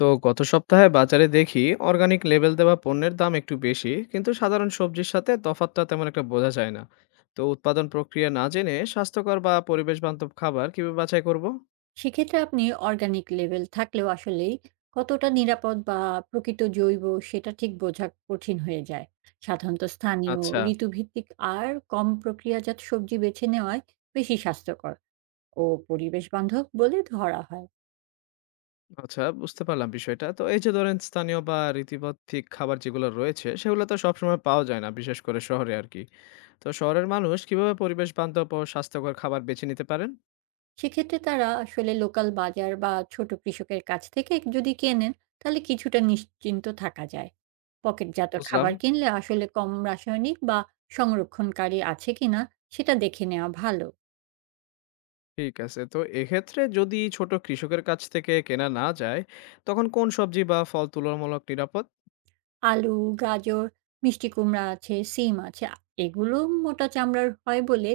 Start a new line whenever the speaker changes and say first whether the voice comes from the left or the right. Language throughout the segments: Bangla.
left: তো গত সপ্তাহে বাজারে দেখি অর্গানিক লেবেল দেওয়া পণ্যের দাম একটু বেশি কিন্তু সাধারণ সবজির সাথে তফাৎটা তেমন একটা বোঝা যায় না। তো উৎপাদন প্রক্রিয়া না জেনে স্বাস্থ্যকর বা পরিবেশ বান্ধব খাবার কিভাবে বাছাই করব?
right: সেক্ষেত্রে আপনি অর্গানিক লেভেল থাকলেও আসলেই কতটা নিরাপদ বা প্রকৃত জৈব সেটা ঠিক বোঝা কঠিন হয়ে যায়। সাধারণত স্থানীয়,
left: আচ্ছা।
right: ঋতুভিত্তিক আর কম প্রক্রিয়াজাত সবজি বেছে নেওয়ায় বেশি স্বাস্থ্যকর ও পরিবেশ বান্ধব বলে ধরা হয়।
left: আচ্ছা, বুঝতে পারলাম বিষয়টা। তো এই যে ধরেন স্থানীয় বা ঋতুভিত্তিক খাবার যেগুলো রয়েছে সেগুলো তো সবসময় পাওয়া যায় না, বিশেষ করে শহরে আর কি। তো শহরের মানুষ কিভাবে পরিবেশ বান্ধব ও স্বাস্থ্যকর খাবার বেছে নিতে পারেন?
right: সেক্ষেত্রে তারা আসলে লোকাল বাজার বা ছোট কৃষকের কাছ থেকে যদি কেনেন, তাহলে কিছুটা নিশ্চিন্ত থাকা যায়। পকেটজাত
left: বুঝলাম।
right: খাবার কিনলে আসলে কম রাসায়নিক বা সংরক্ষণকারী আছে কিনা সেটা দেখে নেওয়া ভালো।
left: ঠিক আছে। তো এক্ষেত্রে যদি ছোট কৃষকের কাছ থেকে কেনা না যায়, তখন কোন সবজি বা ফল তুলনামূলক নিরাপদ?
right: আলু, গাজর, মিষ্টি কুমড়া আছে, সিম আছে। এগুলো মোটা চামড়ার হয় বলে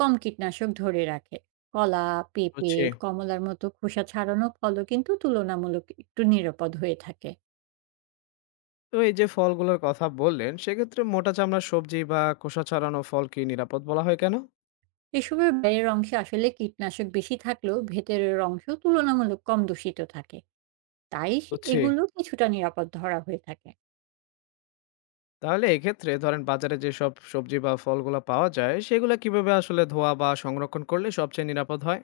right: কম কীটনাশক ধরে রাখে। কলা, পেঁপে,
left: হচ্ছে।
right: কমলার মতো খোসা ছাড়ানো ফলও কিন্তু তুলনামূলক একটু নিরাপদ হয়ে থাকে।
left: তো এই যে ফলগুলোর কথা বললেন, সেক্ষেত্রে মোটা চামড়ার সবজি বা খোসা ছাড়ানো ফল কি নিরাপদ বলা হয় কেন?
right: এসবের বাইরের অংশে আসলে কীটনাশক বেশি থাকলেও ভেতরের অংশ তুলনামূলক কম দূষিত থাকে। তাই সে
left: হচ্ছে।
right: এগুলো কিছুটা নিরাপদ ধরা হয়ে থাকে।
left: তাহলে এক্ষেত্রে ধরেন বাজারে যেসব সবজি বা ফলগুলো পাওয়া যায়, সেগুলো কিভাবে আসলে ধোয়া বা সংরক্ষণ করলে সবচেয়ে নিরাপদ হয়?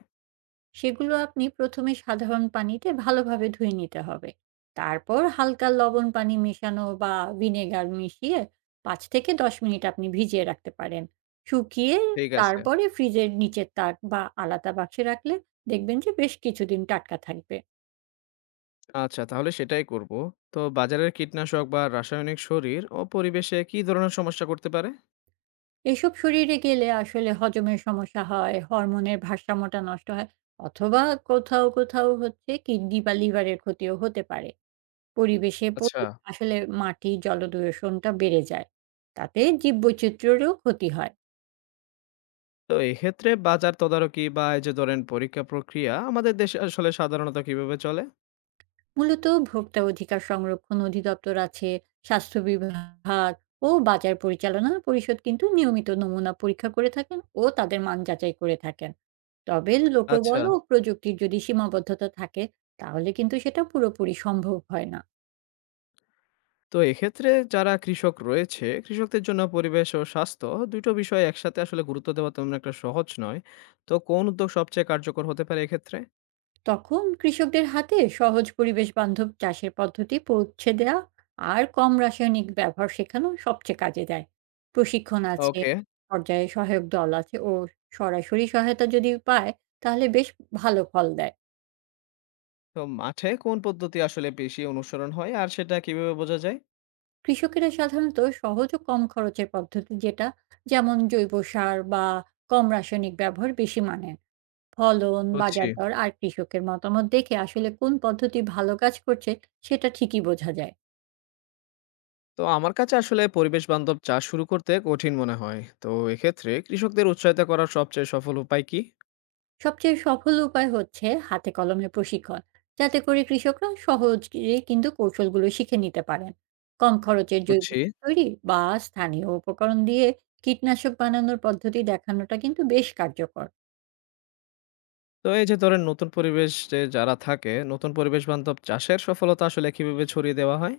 right: সেগুলো আপনি প্রথমে সাধারণ পানিতে ভালোভাবে ধুয়ে নিতে হবে। তারপর হালকা লবণ পানি মেশানো বা ভিনেগার মিশিয়ে ৫ থেকে ১০ মিনিট আপনি ভিজিয়ে রাখতে পারেন। শুকিয়ে
left: ঠিক আছে।
right: তারপরে ফ্রিজের নিচের তাক বা আলাদা বাক্সে রাখলে দেখবেন যে বেশ কিছুদিন টাটকা থাকবে।
left: আচ্ছা, তাহলে সেটাই করব। তো বাজারের কীটনাশক বা রাসায়নিক শরীর ও পরিবেশে কি ধরনের সমস্যা করতে পারে?
right: এসব শরীরে গেলে আসলে হজমের সমস্যা হয়, হরমোনের ভারসাম্যটা নষ্ট হয়, অথবা কোথাও হচ্ছে কিডনি বা লিভারের ক্ষতিও হতে পারে। পরিবেশে
left: আচ্ছা।
right: আসলে মাটি জলদূষণটা বেড়ে যায়। তাতে জীববৈচিত্র্যেরও ক্ষতি হয়।
left: তো এক্ষেত্রে বাজার তদারকি বা এই যে ধরেন পরীক্ষা প্রক্রিয়া আমাদের দেশে আসলে সাধারণত কিভাবে চলে?
right: মূলত ভোক্তা অধিকার সংরক্ষণ অধিদপ্তর আছে, স্বাস্থ্য বিভাগ ও বাজার পরিচালনা পরিষদ কিন্তু নিয়মিত নমুনা পরীক্ষা করে থাকেন ও তাদের মান যাচাই করে থাকেন। তবে
left: আচ্ছা।
right: লোকবল ও প্রযুক্তির যদি সীমাবদ্ধতা থাকে, তাহলে কিন্তু সেটা পুরোপুরি সম্ভব হয় না।
left: তো এক্ষেত্রে যারা কৃষক রয়েছে, কৃষকদের জন্য পরিবেশ ও স্বাস্থ্য ২ টো বিষয় একসাথে আসলে গুরুত্ব দেওয়া তেমন একটা সহজ নয়। তো কোন উদ্যোগ সবচেয়ে কার্যকর হতে পারে এক্ষেত্রে?
right: তখন কৃষকদের হাতে সহজ পরিবেশ বান্ধব চাষের পদ্ধতি পৌঁছে দেওয়া আর কম রাসায়নিক ব্যবহার শেখানো সবচেয়ে কাজে দেয়। প্রশিক্ষণ আছে,
left: ওকে।
right: পর্যায়ে সহায়ক দল আছে ও সরাসরি সহায়তা যদি পায়, তাহলে বেশ ভালো ফল দেয়।
left: তো মাঠে কোন পদ্ধতি আসলে বেশি অনুসরণ হয় আর সেটা কিভাবে বোঝা যায়?
right: কৃষকেরা সাধারণত সহজ ও কম খরচের পদ্ধতি যেটা, যেমন জৈব সার বা কম রাসায়নিক ব্যবহার বেশি মানেন। ফলন,
left: বুঝছি।
right: বাজার দর আর কৃষকের মতামত দেখে আসলে কোন পদ্ধতি ভালো কাজ করছে সেটা ঠিকই বোঝা যায়।
left: তো আমার কাছে আসলে পরিবেশ বান্ধব চাষ শুরু করতে কঠিন মনে হয়। তো এক্ষেত্রে কৃষকদের উৎসাহিত করার সবচেয়ে সফল উপায় কি?
right: সবচেয়ে সফল উপায় হচ্ছে হাতে কলমে প্রশিক্ষণ, যাতে করে কৃষকরা সহজে কিন্তু কৌশলগুলো শিখে নিতে পারেন। কম খরচের জৈব
left: বুঝছি।
right: সার তৈরি বা স্থানীয় উপকরণ দিয়ে কীটনাশক বানানোর পদ্ধতি দেখানোটা কিন্তু বেশ কার্যকর।
left: তো এই যে ধরেন নতুন পরিবেশ যে যারা থাকে, নতুন পরিবেশ বান্ধব চাষের সফলতা আসলে কিভাবে ছড়িয়ে দেওয়া হয়?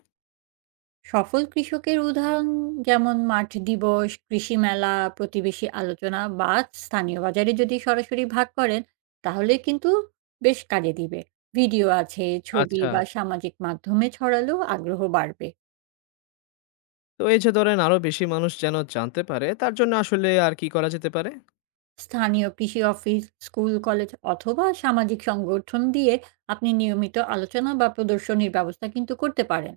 right: সফল কৃষকের উদাহরণ যেমন মাঠ দিবস, কৃষি মেলা, প্রতিবেশী আলোচনা বা স্থানীয় বাজারে যদি সরাসরি ভাগ করেন, তাহলে কিন্তু বেশ কাজে দিবে। ভিডিও আছে, ছবি
left: আচ্ছা।
right: বা সামাজিক মাধ্যমে ছড়ালেও আগ্রহ বাড়বে।
left: তো এই যে ধরেন আরো বেশি মানুষ যেন জানতে পারে তার জন্য আসলে আর কি করা যেতে পারে?
right: স্থানীয় কৃষি অফিস, স্কুল, কলেজ অথবা সামাজিক সংগঠন দিয়ে আপনি নিয়মিত আলোচনা বা প্রদর্শনীর ব্যবস্থা কিন্তু করতে পারেন।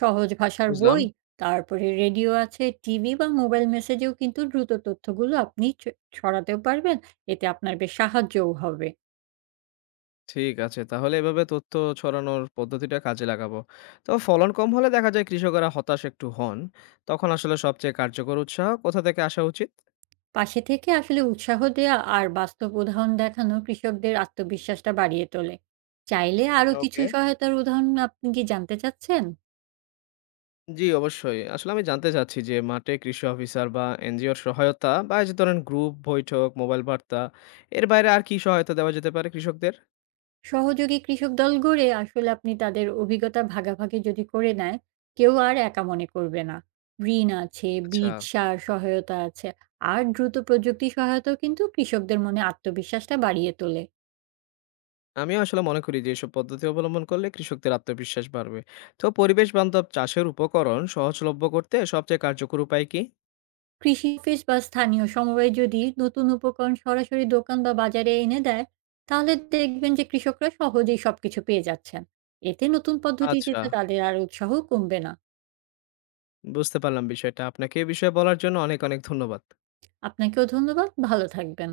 right: সহজ ভাষার
left: বুঝলাম।
right: বই, তারপরে রেডিও আছে, টিভি বা মোবাইল মেসেজেও কিন্তু দ্রুত তথ্যগুলো আপনি ছড়াতেও পারবেন। এতে আপনার বেশ সাহায্যও হবে।
left: ঠিক আছে। তাহলে এভাবে তথ্য ছড়ানোর পদ্ধতিটা কাজে লাগাবো। তো ফলন কম হলে দেখা যায় কৃষকরা হতাশ একটু হন। তখন আসলে সবচেয়ে কার্যকর উৎসাহ কোথা থেকে আসা উচিত?
right: পাশে থেকে আসলে উৎসাহ দেয়া আর বাস্তব উদাহরণ দেখানো কৃষকদের আত্মবিশ্বাসটা বাড়িয়ে তোলে। চাইলে আরো কিছু
left: ওকে।
right: সহায়তার উদাহরণ আপনি কি জানতে চাচ্ছেন?
left: জি, অবশ্যই। আসলে আমি জানতে চাচ্ছি যে মাঠে কৃষি অফিসার বা এনজিওর সহায়তা বা এই যে ধরেন গ্রুপ বৈঠক, মোবাইল বার্তা এর বাইরে আর কি সহায়তা দেওয়া যেতে পারে কৃষকদের?
right: সহযোগী কৃষক দল গড়ে আসলে আপনি তাদের অভিজ্ঞতা ভাগাভাগি যদি করে নেয়, কেউ আর একা মনে করবে না। ঋণ আছে,
left: আচ্ছা।
right: বীজ, সার সহায়তা আছে। আর দ্রুত প্রযুক্তি সহায়তাও কিন্তু কৃষকদের মনে আত্মবিশ্বাসটা বাড়িয়ে তোলে।
left: আমিও আসলে মনে করি যে এসব পদ্ধতি অবলম্বন করলে কৃষকদের আত্মবিশ্বাস বাড়বে। তো পরিবেশ বান্ধব চাষের উপকরণ সহজলভ্য করতে সবচেয়ে কার্যকর উপায় কি?
right: কৃষি অফিস বা স্থানীয় সমবায় যদি নতুন উপকরণ সরাসরি দোকান বা বাজারে এনে দেয়, তাহলে দেখবেন যে কৃষকরা সহজেই সবকিছু পেয়ে যাচ্ছেন। এতে নতুন পদ্ধতিতে
left: আচ্ছা।
right: তাদের আর উৎসাহ কমবে না।
left: বুঝতে পারলাম বিষয়টা। আপনাকে এ বিষয়ে বলার জন্য অনেক, অনেক ধন্যবাদ।
right: আপনাকেও ধন্যবাদ। ভালো থাকবেন।